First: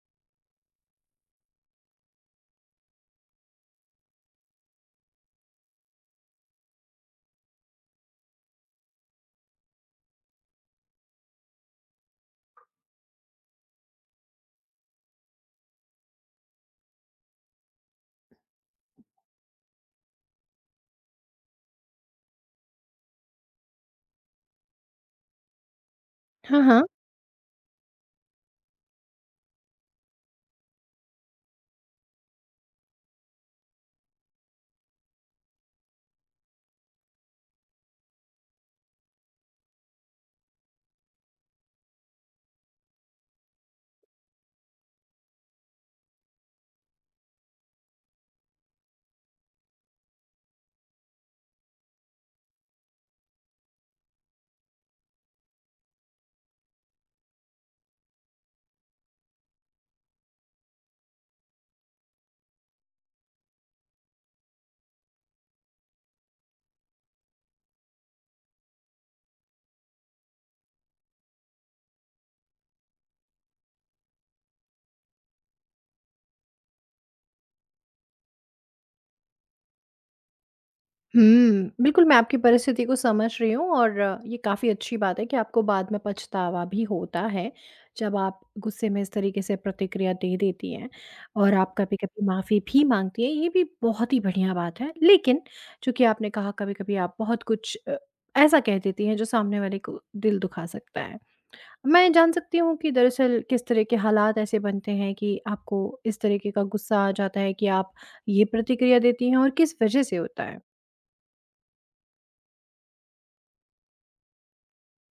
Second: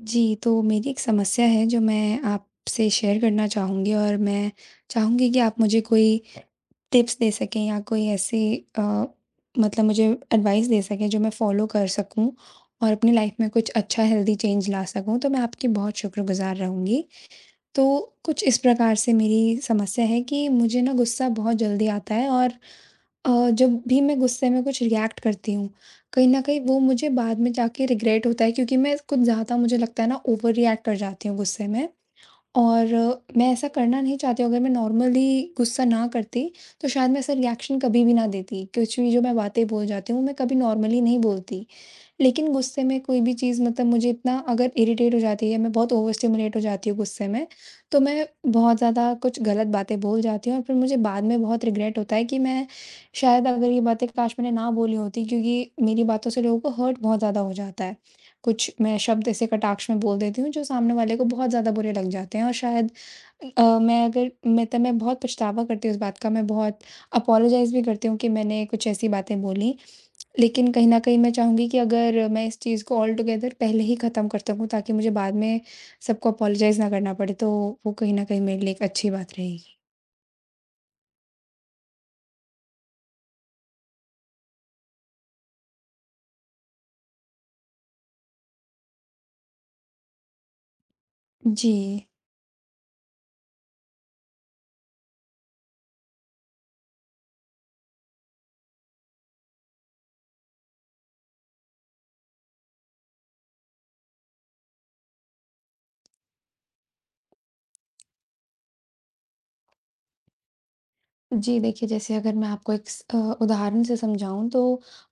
जी, तो मेरी एक समस्या है जो मैं आपसे शेयर करना चाहूँगी और मैं चाहूँगी कि आप मुझे कोई टिप्स दे सकें या कोई ऐसी मतलब मुझे एडवाइस दे सकें जो मैं फॉलो कर सकूँ और अपनी लाइफ में कुछ अच्छा हेल्दी चेंज ला सकूँ, तो मैं आपकी बहुत शुक्रगुज़ार रहूँगी। तो कुछ इस प्रकार से मेरी समस्या है कि मुझे ना गुस्सा बहुत जल्दी आता है, और अ, जब भी मैं गुस्से में कुछ रिएक्ट करती हूँ, कहीं न हाँ, कहीं वो हाँ। मुझे बाद में जाके रिग्रेट होता है, क्योंकि मैं कुछ ज़्यादा, मुझे लगता है ना, ओवर रिएक्ट कर जाती हूँ गुस्से में। और मैं ऐसा करना नहीं चाहती हूँ। अगर मैं नॉर्मली गुस्सा ना करती, तो शायद मैं ऐसा रिएक्शन कभी भी ना देती। कुछ भी जो मैं बातें बोल जाती हूँ, मैं कभी नॉर्मली नहीं बोलती। लेकिन गुस्से में कोई भी चीज़, मतलब मुझे इतना अगर इरिटेट हो जाती है, मैं बहुत ओवर स्टिमुलेट हो जाती हूँ गुस्से में, तो मैं बहुत ज़्यादा कुछ गलत बातें बोल जाती हूँ, और फिर मुझे बाद में बहुत रिग्रेट होता है कि मैं शायद अगर ये बातें काश मैंने ना बोली होती, क्योंकि मेरी बातों से लोगों को हर्ट बहुत ज़्यादा हो जाता है। कुछ मैं शब्द ऐसे कटाक्ष में बोल देती हूँ जो सामने वाले को बहुत ज़्यादा बुरे लग जाते हैं, और शायद अ, मैं अगर मैं तो मैं बहुत पछतावा करती हूँ इस बात का, मैं बहुत अपोलोजाइज़ भी करती हूँ कि मैंने कुछ ऐसी बातें बोली। लेकिन कहीं न कहीं मैं चाहूँगी कि अगर मैं इस चीज़ को ऑल टुगेदर पहले ही ख़त्म कर सकूँ, ताकि मुझे बाद में सबको अपोलोजाइज़ ना करना पड़े, तो वो कहीं न कहीं मेरे लिए एक अच्छी बात रहेगी। हुँ, बिल्कुल मैं आपकी परिस्थिति को समझ रही हूँ और ये काफ़ी अच्छी बात है कि आपको बाद में पछतावा भी होता है, जब आप गुस्से में इस तरीके से प्रतिक्रिया दे देती हैं और जी। आप कभी-कभी माफ़ी भी माँगती हैं, ये भी बहुत ही बढ़िया बात है। लेकिन चूँकि आपने कहा कभी-कभी आप बहुत कुछ ऐसा कह देती हैं जो सामने वाले को दिल दुखा सकता है। मैं जान सकती हूँ कि दरअसल किस तरह के हालात ऐसे बनते हैं कि आपको इस तरीके का गुस्सा आ जाता है कि आप ये प्रतिक्रिया देती हैं और किस वजह से होता है? जी, देखिए, जैसे अगर मैं आपको एक उदाहरण से समझाऊँ, तो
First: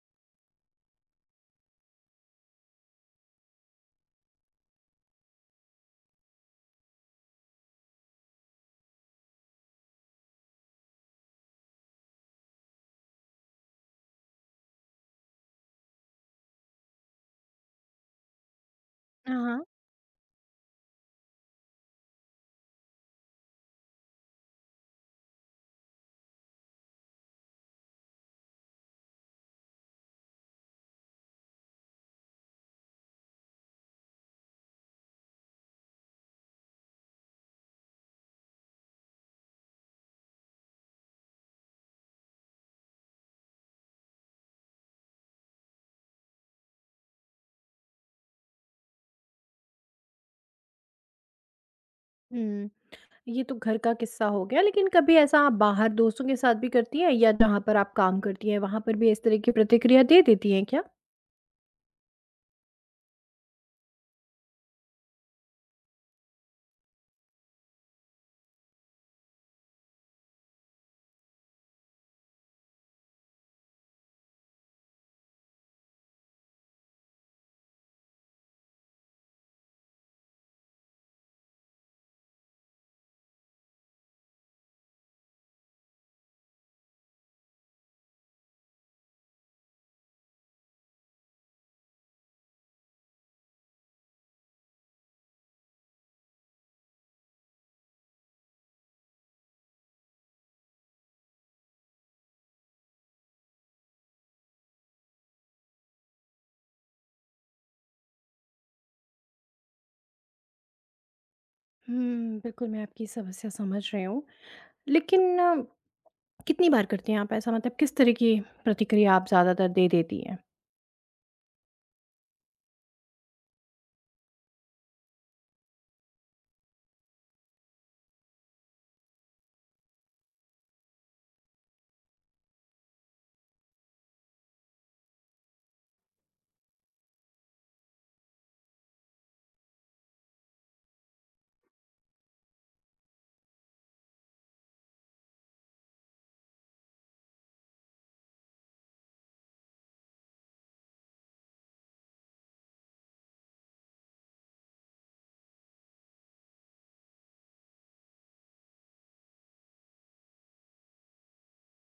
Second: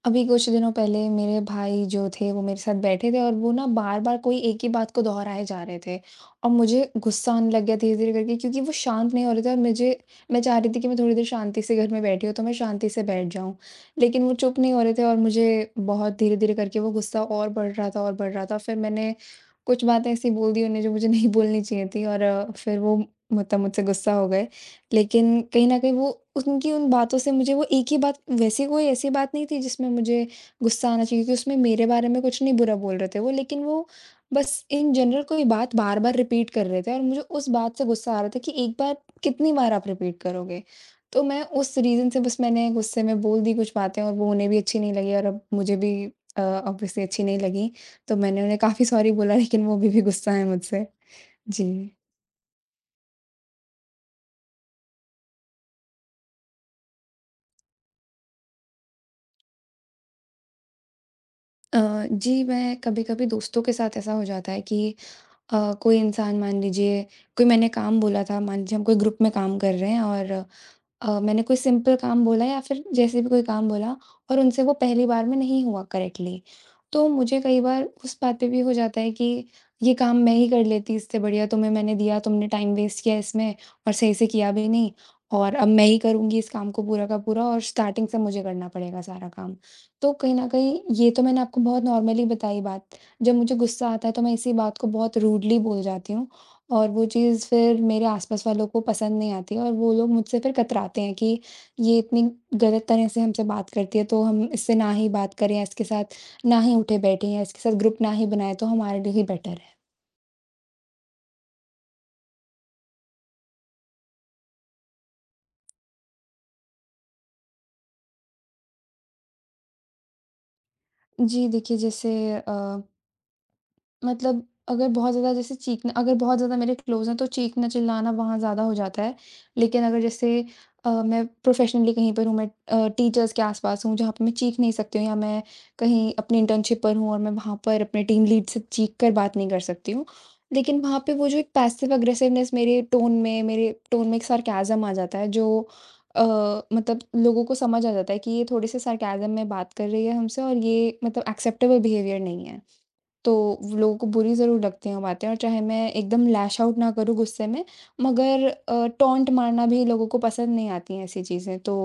अभी कुछ दिनों पहले मेरे भाई जो थे वो मेरे साथ बैठे थे, और वो ना बार-बार कोई एक ही बात को दोहराए जा रहे थे। और मुझे गुस्सा आने लग गया धीरे-धीरे करके, क्योंकि वो शांत नहीं हो रहे थे, और मुझे मैं चाह रही थी कि मैं थोड़ी देर शांति से घर में बैठी हूँ, तो मैं शांति से बैठ जाऊँ। लेकिन वो चुप नहीं हो रहे थे, और मुझे बहुत धीरे-धीरे करके वो गुस्सा और बढ़ रहा था, और बढ़ रहा था। फिर मैंने हाँ। हाँ। कुछ बातें ऐसी बोल दी उन्हें जो मुझे नहीं बोलनी चाहिए थी, और फिर वो मतलब मुझसे गुस्सा हो गए। लेकिन कहीं न कहीं वो, उनकी उन बातों से, मुझे वो एक ही बात, वैसे कोई ऐसी बात नहीं थी जिसमें मुझे गुस्सा आना चाहिए, क्योंकि उसमें मेरे बारे में कुछ नहीं बुरा बोल रहे थे वो, लेकिन वो बस इन जनरल कोई बात बार-बार रिपीट कर रहे थे, और मुझे उस बात से गुस्सा आ रहा था कि एक बार कितनी बार आप रिपीट करोगे? तो मैं उस रीज़न से बस मैंने गुस्से में बोल दी कुछ बातें, और वो उन्हें भी अच्छी नहीं लगी, और अब मुझे भी ऑब्वियसली अच्छी नहीं लगी। तो मैंने उन्हें काफ़ी सॉरी बोला, लेकिन वो अभी भी गुस्सा है मुझसे। जी। हुँ, ये तो घर का किस्सा हो गया लेकिन कभी ऐसा आप बाहर दोस्तों के साथ भी करती हैं या जहाँ पर आप काम करती हैं, वहाँ पर भी इस तरह की प्रतिक्रिया दे देती हैं क्या? अ, जी, मैं कभी-कभी दोस्तों के साथ ऐसा हो जाता है कि कोई इंसान मान लीजिए, कोई मैंने काम बोला था, मान लीजिए हम कोई ग्रुप में काम कर रहे हैं, और मैंने कोई सिंपल काम बोला या फिर जैसे भी कोई काम बोला, और उनसे वो पहली बार में नहीं हुआ करेक्टली। तो मुझे कई बार उस बात पे भी हो जाता है कि ये काम मैं ही कर लेती, इससे बढ़िया तुम्हें मैंने दिया, तुमने टाइम वेस्ट किया इसमें और सही से किया भी नहीं, और अब मैं ही करूँगी इस काम को पूरा का पूरा, और स्टार्टिंग से मुझे करना पड़ेगा सारा काम। तो कहीं न कहीं ये तो मैंने आपको बहुत नॉर्मली बताई बात, जब मुझे गुस्सा आता है तो मैं इसी बात को बहुत रूडली बोल जाती हूँ, और वो चीज़ फिर मेरे आस-पास वालों को पसंद नहीं आती है, और वो लोग मुझसे फिर कतराते हैं कि ये इतनी गलत तरह से हमसे बात करती है, तो हम इससे ना ही बात करें, या इसके साथ ना ही उठे बैठे, या इसके साथ ग्रुप ना ही बनाएँ, तो हमारे लिए ही बेटर है। हुँ, बिल्कुल मैं आपकी समस्या समझ रही हूँ। लेकिन कितनी बार करती हैं आप ऐसा? मतलब किस तरह की प्रतिक्रिया आप ज़्यादातर दे देती हैं? जी, देखिए, जैसे अ मतलब अगर बहुत ज़्यादा, जैसे चीखना, अगर बहुत ज़्यादा मेरे क्लोज़ हैं तो चीखना-चिल्लाना वहाँ ज़्यादा हो जाता है। लेकिन अगर जैसे मैं प्रोफ़ेशनली कहीं पर हूँ, मैं टीचर्स के आस-पास हूँ, जहाँ पे मैं चीख नहीं सकती हूँ, या मैं कहीं अपनी इंटर्नशिप पर हूँ और मैं वहाँ पर अपने टीम लीड से चीख कर बात नहीं कर सकती हूँ। लेकिन वहाँ पे वो जो एक पैसिव अग्रेसिवनेस, मेरे टोन में एक सार्कैज़म आ जाता है, जो अ, मतलब लोगों को समझ आ जाता है कि ये थोड़े-से सार्कैज़म में बात कर रही है हमसे, और ये मतलब एक्सेप्टेबल बिहेवियर नहीं है। तो व लोगों को बुरी ज़रूर लगती हैं वो बातें, और चाहे मैं एकदम लैश आउट ना करूँ गुस्से में, मगर टॉन्ट मारना भी लोगों को पसंद नहीं आती हैं ऐसी चीज़ें। तो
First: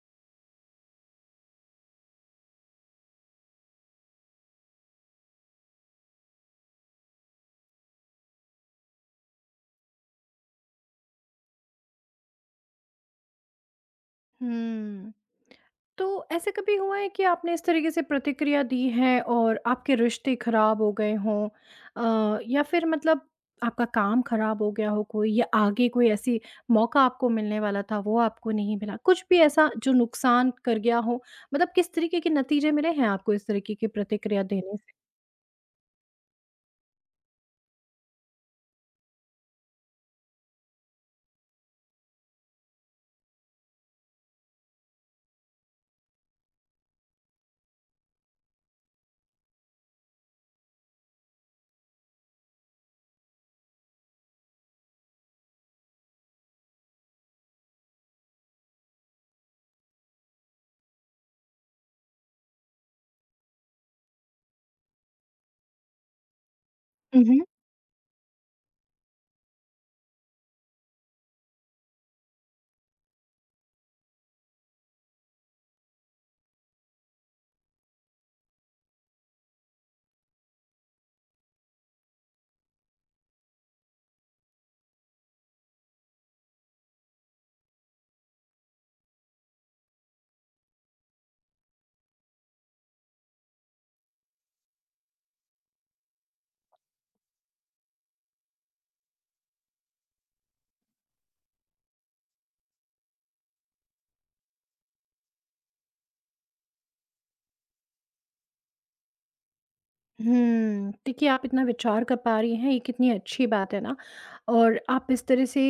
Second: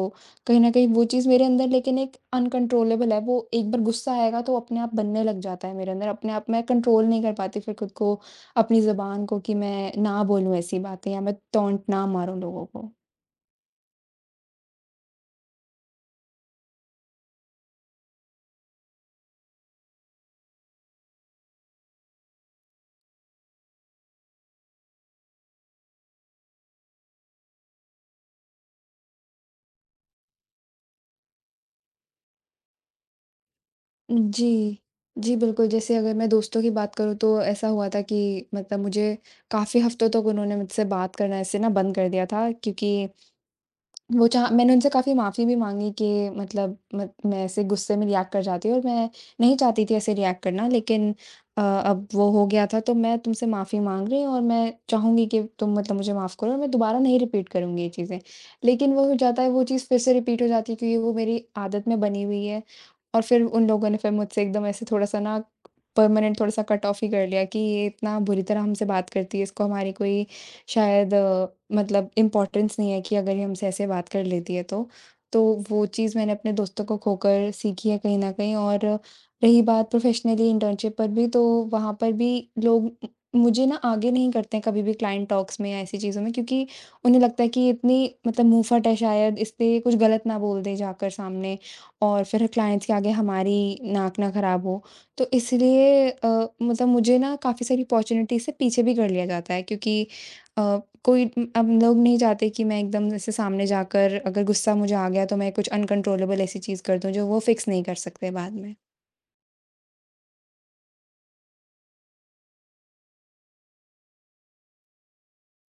कहीं न कहीं वो चीज़ मेरे अंदर लेकिन एक अनकंट्रोलेबल है, वो एक बार गुस्सा आएगा तो अपने आप बनने लग जाता है मेरे अंदर, अपने आप मैं कंट्रोल नहीं कर पाती फिर खुद को, अपनी ज़ुबान को, कि मैं ना बोलूँ ऐसी बातें या मैं टॉन्ट ना मारूँ लोगों को। हुँ। तो ऐसे कभी हुआ है कि आपने इस तरीके से प्रतिक्रिया दी है और आपके रिश्ते खराब हो गए हों या फिर मतलब आपका काम खराब हो गया हो कोई या आगे कोई ऐसी मौका आपको मिलने वाला था वो आपको नहीं मिला? कुछ भी ऐसा जो नुकसान कर गया हो? मतलब किस तरीके के नतीजे मिले हैं आपको इस तरीके की प्रतिक्रिया जी। देने जी, बिल्कुल, जैसे अगर मैं दोस्तों की बात करूँ, तो ऐसा हुआ था कि मतलब मुझे काफ़ी हफ्तों तक उन्होंने मुझसे बात करना ऐसे ना बंद कर दिया था, क्योंकि वो चाह मैंने उनसे काफ़ी माफ़ी भी माँगी कि मतलब मत मैं ऐसे गुस्से में रिएक्ट कर जाती हूँ, और मैं नहीं चाहती थी ऐसे रिएक्ट करना, लेकिन अब वो हो गया था तो मैं तुमसे माफ़ी माँग रही हूँ, और मैं चाहूँगी कि तुम मतलब मुझे माफ़ करो, और मैं दोबारा नहीं रिपीट करूँगी ये चीज़ें। लेकिन वो हो जाता है, वो चीज़ फिर से रिपीट हो जाती है, क्योंकि वो मेरी आदत में बनी हुई है, और फिर उन लोगों ने फिर मुझसे एकदम ऐसे थोड़ा-सा ना परमानेंट थोड़ा-सा कट ऑफ ही कर से? लिया कि ये इतना बुरी तरह हमसे बात करती है, इसको हमारी कोई शायद मतलब इम्पोर्टेंस नहीं है कि अगर ये हमसे ऐसे बात कर लेती है तो। तो वो चीज़ मैंने अपने दोस्तों को खोकर सीखी है कहीं न कहीं, और रही बात प्रोफ़ेशनली इंटर्नशिप पर भी, तो वहाँ पर भी लोग उ मुझे ना आगे नहीं करते हैं कभी भी क्लाइंट टॉक्स में या ऐसी चीज़ों में, क्योंकि उन्हें लगता है कि ये इतनी मतलब मुँहफट है, शायद इससे कुछ गलत ना बोल दे जाकर सामने, और फिर क्लाइंट्स के आगे हमारी नाक ना ख़राब हो। तो इसलिए मतलब मुझे ना काफ़ी सारी अपॉर्च्युनिटी से पीछे भी कर लिया जाता है, क्योंकि अ, कोई अब लोग नहीं चाहते कि मैं एकदम जैसे सामने जाकर अगर गुस्सा मुझे आ गया तो मैं कुछ अनकंट्रोलेबल ऐसी चीज़ कर दूँ जो वो फिक्स नहीं कर सकते बाद में। हुँ, देखिए आप इतना विचार कर पा रही हैं, ये कितनी अच्छी बात है ना और आप इस तरह से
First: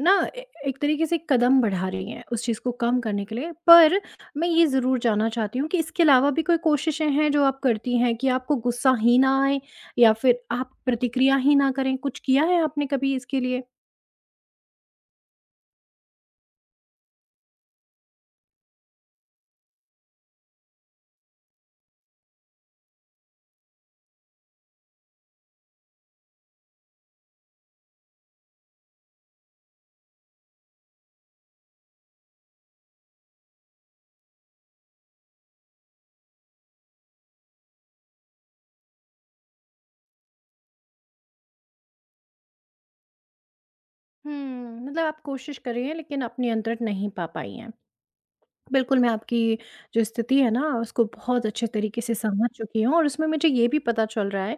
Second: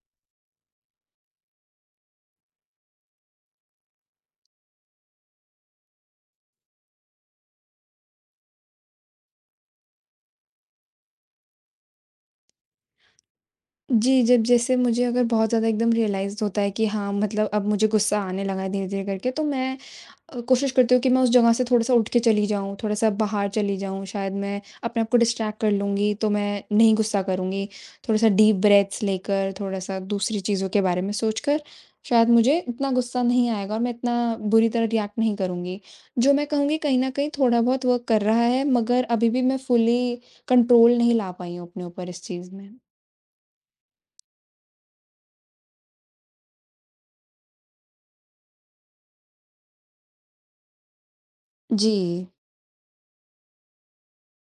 ना ए एक तरीके से कदम बढ़ा रही हैं उस चीज़ को कम करने के लिए। पर मैं ये ज़रूर जानना चाहती हूँ कि इसके अलावा भी कोई कोशिशें हैं जो आप करती हैं कि आपको गुस्सा ही ना आए या फिर आप प्रतिक्रिया ही ना करें? कुछ किया है आपने कभी इसके लिए? जी, जब जैसे मुझे अगर बहुत ज़्यादा एकदम रियलाइज़ होता है कि हाँ, मतलब अब मुझे गुस्सा आने लगा है धीरे-धीरे करके, तो मैं कोशिश करती हूँ कि मैं उस जगह से थोड़ा-सा उठ के चली जाऊँ, थोड़ा-सा बाहर चली जाऊँ, शायद मैं अपने आप को डिस्ट्रैक्ट कर लूँगी, तो मैं नहीं गुस्सा करूँगी। थोड़ा-सा डीप ब्रेथ्स लेकर, थोड़ा-सा दूसरी चीज़ों के बारे में सोचकर, शायद मुझे इतना गुस्सा नहीं आएगा और मैं इतना बुरी तरह रिएक्ट नहीं करूँगी। जो मैं कहूँगी, कहीं न कहीं थोड़ा बहुत वर्क कर रहा है, मगर अभी भी मैं फुली कंट्रोल नहीं ला पाई हूँ अपने ऊपर इस चीज़ में। हुँ, मतलब आप कोशिश कर रही हैं लेकिन आप नियंत्रण नहीं पा पाई हैं। बिल्कुल, मैं आपकी जो स्थिति है ना उसको बहुत अच्छे जी। तरीके से समझ चुकी हूँ और उसमें मुझे ये भी पता चल रहा है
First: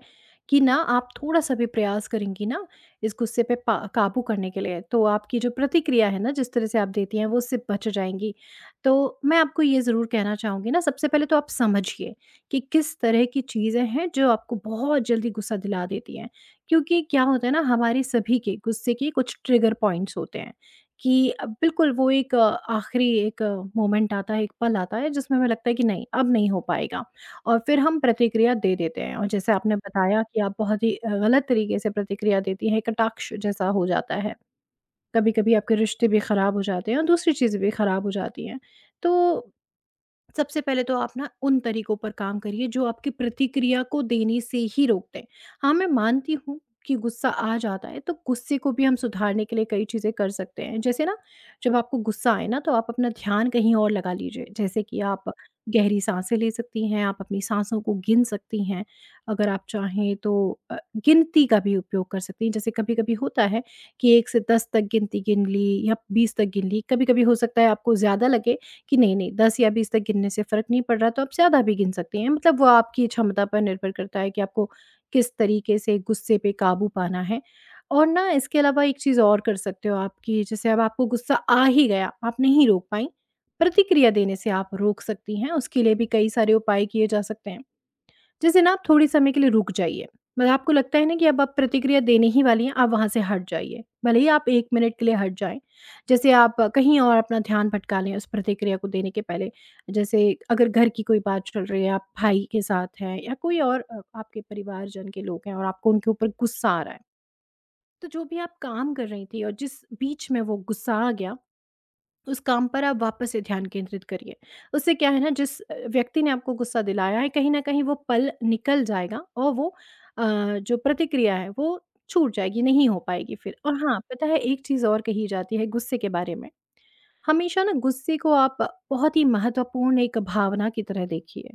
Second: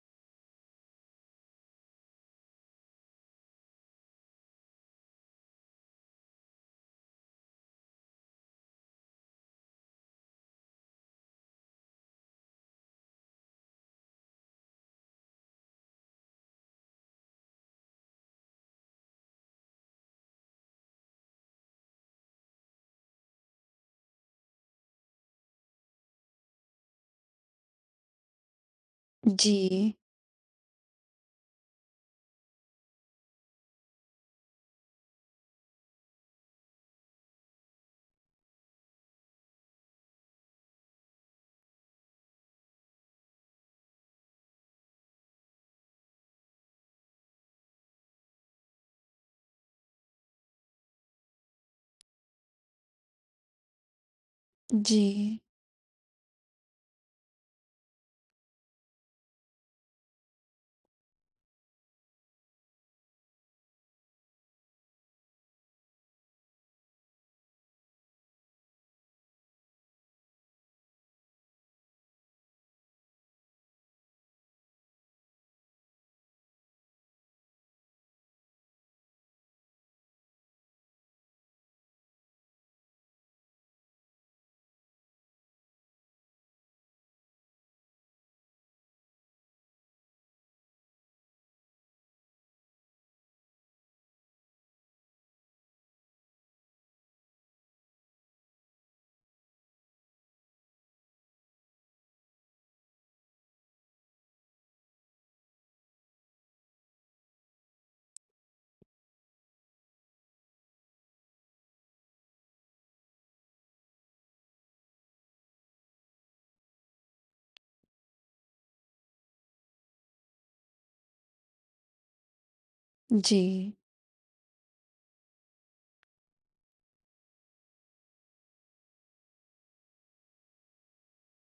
कि ना आप थोड़ा-सा भी प्रयास करेंगी ना इस गुस्से पे पा काबू करने के लिए, तो आपकी जो प्रतिक्रिया है ना जिस तरह से आप देती हैं वो उससे बच जाएँगी। तो मैं आपको ये ज़रूर कहना चाहूँगी ना सबसे पहले तो आप समझिए कि किस तरह की चीज़ें हैं जो आपको बहुत जल्दी गुस्सा दिला देती हैं। क्योंकि क्या होता है ना हमारे सभी के गुस्से के कुछ ट्रिगर पॉइंट्स होते हैं कि बिल्कुल वो एक आखिरी एक मोमेंट आता है, एक पल आता है जिसमें हमें लगता है कि नहीं, अब नहीं हो पाएगा और फिर हम प्रतिक्रिया दे देते हैं और जैसे जी। आपने बताया कि आप बहुत ही गलत तरीके से प्रतिक्रिया देती हैं, कटाक्ष जैसा हो जाता है। कभी-कभी आपके रिश्ते भी खराब हो जाते हैं और दूसरी चीज़ें भी खराब हो जाती हैं। तो सबसे पहले तो आप ना उन तरीकों पर काम करिए जो आपकी प्रतिक्रिया को देने से ही रोकते हैं। हाँ, मैं मानती हूँ कि गुस्सा आ जाता है तो गुस्से को भी हम सुधारने के लिए कई चीज़ें कर सकते हैं, जैसे ना जब आपको गुस्सा आए ना तो आप अपना ध्यान कहीं और लगा लीजिए, जैसे कि जी। आप गहरी सांसें ले सकती हैं, आप अपनी सांसों को गिन सकती हैं। अगर आप चाहें तो अ, गिनती का भी उपयोग कर सकती हैं, जैसे कभी कभी होता है कि एक से दस तक गिनती गिन ली या बीस तक गिन ली। कभी कभी हो सकता है आपको ज़्यादा लगे कि नहीं, नहीं 10 या 20 तक गिनने से फ़र्क नहीं पड़ रहा, तो आप ज़्यादा भी गिन सकते हैं। मतलब वो आपकी क्षमता पर निर्भर करता है कि आपको किस तरीके से गुस्से पे काबू पाना है। और ना इसके अलावा एक चीज़ और कर सकते हो आप कि जैसे अब आपको गुस्सा आ ही गया, आप नहीं रोक पाईं, प्रतिक्रिया देने से आप रोक सकती हैं। उसके लिए भी कई सारे उपाय किए जा सकते हैं। जैसे ना आप थोड़ी समय के लिए रुक जाइए। मतलब आपको लगता है ना कि अब आप प्रतिक्रिया देने ही वाली हैं, आप वहाँ से हट जाइए, भले ही आप एक मिनट के लिए हट जाएं। जैसे आप कहीं और अपना ध्यान भटका लें उस प्रतिक्रिया को देने के पहले। जैसे अगर घर की कोई बात चल रही है, आप भाई के साथ हैं या कोई और आपके परिवारजन के लोग हैं और आपको उनके ऊपर गुस्सा आ रहा है, तो जो भी आप काम कर रही थी और जिस बीच में वो गुस्सा आ गया, उस काम पर आप वापस से ध्यान केंद्रित करिए। उससे क्या है ना, जिस व्यक्ति ने आपको गुस्सा दिलाया है कहीं न कहीं वो पल निकल जाएगा और वो अ, जो प्रतिक्रिया है वो छूट जाएगी, नहीं हो पाएगी जी। फिर। और हाँ, पता है एक चीज़ और कही जाती है गुस्से के बारे में, हमेशा ना गुस्से को आप बहुत ही महत्वपूर्ण एक भावना की तरह देखिए।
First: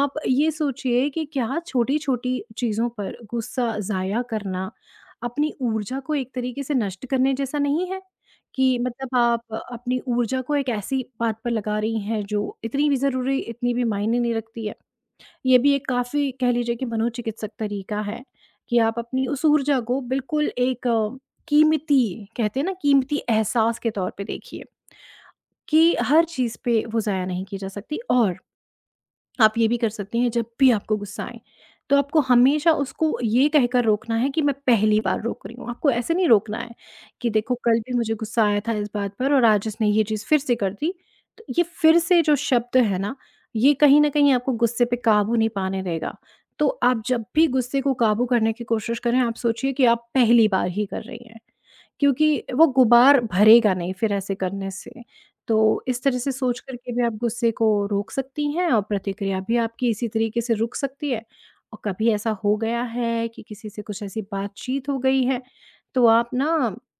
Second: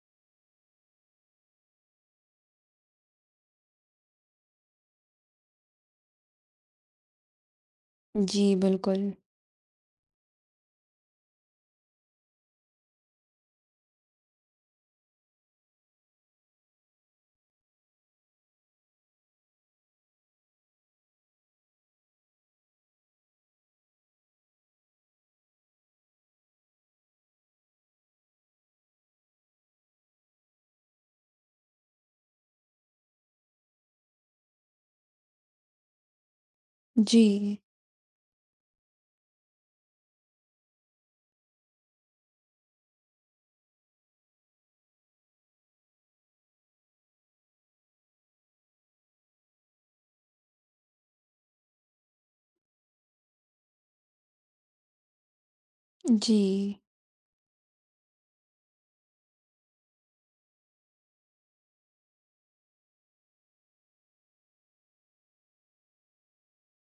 आप ये सोचिए कि क्या छोटी-छोटी चीज़ों पर गुस्सा ज़ाया करना, अपनी ऊर्जा को एक तरीके से नष्ट करने जैसा नहीं है? जी, कि बिल्कुल। मतलब आप अपनी ऊर्जा को एक ऐसी बात पर लगा रही हैं जो इतनी भी ज़रूरी, इतनी भी मायने नहीं रखती है। ये भी एक काफ़ी कह लीजिए कि मनोचिकित्सक तरीका है कि आप अपनी उस ऊर्जा को बिल्कुल एक कीमती, कहते हैं ना कीमती एहसास के तौर पे देखिए। कि हर चीज़ पे वो ज़ाया नहीं की जा सकती और आप ये भी कर सकती हैं जब भी आपको गुस्सा आए, तो आपको हमेशा उसको ये कहकर रोकना है कि मैं पहली बार रोक रही हूँ। आपको ऐसे नहीं रोकना है जी। कि देखो कल भी मुझे गुस्सा आया था इस बात पर और आज इसने ये चीज़ फिर से कर दी। तो ये फिर से जो शब्द है ना, ये कहीं न कहीं आपको गुस्से पे काबू नहीं पाने देगा। तो आप जब भी गुस्से को काबू करने की कोशिश करें, आप सोचिए कि आप पहली बार ही कर रही हैं। क्योंकि वो गुबार भरेगा नहीं फिर ऐसे करने से। तो इस तरह से जी। सोच कर के भी आप गुस्से को रोक सकती हैं और प्रतिक्रिया भी आपकी इसी तरीके से रुक सकती है। और कभी ऐसा हो गया है कि किसी से कुछ ऐसी बातचीत हो गई है, तो आप ना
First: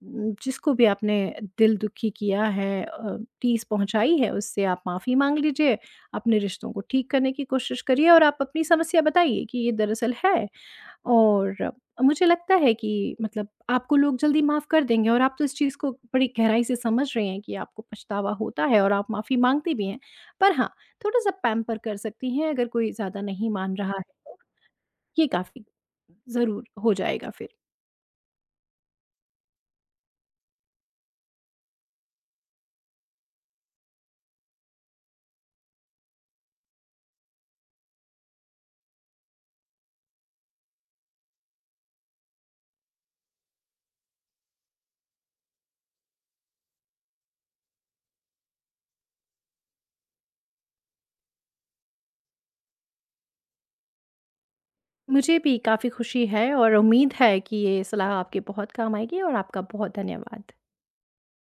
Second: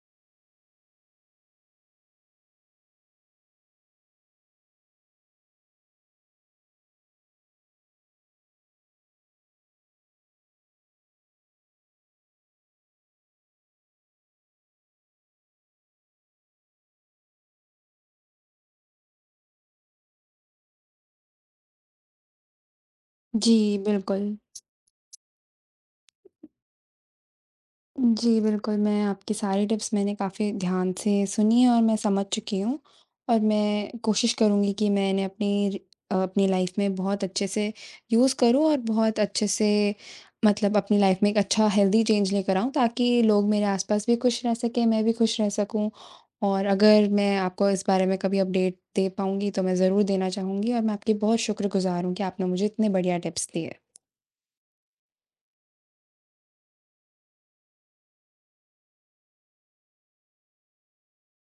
जिसको भी आपने दिल दुखी किया है, ठेस पहुँचाई है, उससे आप माफ़ी माँग लीजिए, अपने रिश्तों को ठीक करने की कोशिश करिए और आप अपनी समस्या बताइए कि ये दरअसल है। और मुझे लगता है कि मतलब आपको लोग जल्दी माफ़ कर देंगे और आप तो इस चीज़ को बड़ी गहराई से समझ रहे हैं कि आपको पछतावा होता है और आप माफ़ी माँगते भी हैं। पर हाँ, थोड़ा-सा पैम्पर कर सकती हैं अगर कोई ज़्यादा नहीं जी, मान रहा है बिल्कुल। तो, ये काफ़ी ज़रूर हो जाएगा फिर। जी, बिल्कुल, मैं आपकी सारी टिप्स मैंने काफ़ी ध्यान से सुनी हैं और मैं समझ चुकी हूँ, और मैं कोशिश करूँगी कि मैं इन्हें अपनी लाइफ़ में बहुत अच्छे से यूज़ करूँ, और बहुत अच्छे से मतलब अपनी लाइफ़ में एक अच्छा हेल्दी चेंज लेकर आऊँ, ताकि लोग मेरे आस-पास भी खुश रह सकें, मैं भी खुश रह सकूँ। और अगर मैं आपको इस बारे में कभी अपडेट दे पाऊँगी तो मैं ज़रूर देना चाहूँगी, और मैं आपकी बहुत शुक्रगुज़ार हूँ कि आपने मुझे इतने बढ़िया टिप्स दिए। मुझे भी काफ़ी खुशी है और उम्मीद है कि ये सलाह आपके बहुत काम आएगी और आपका बहुत धन्यवाद।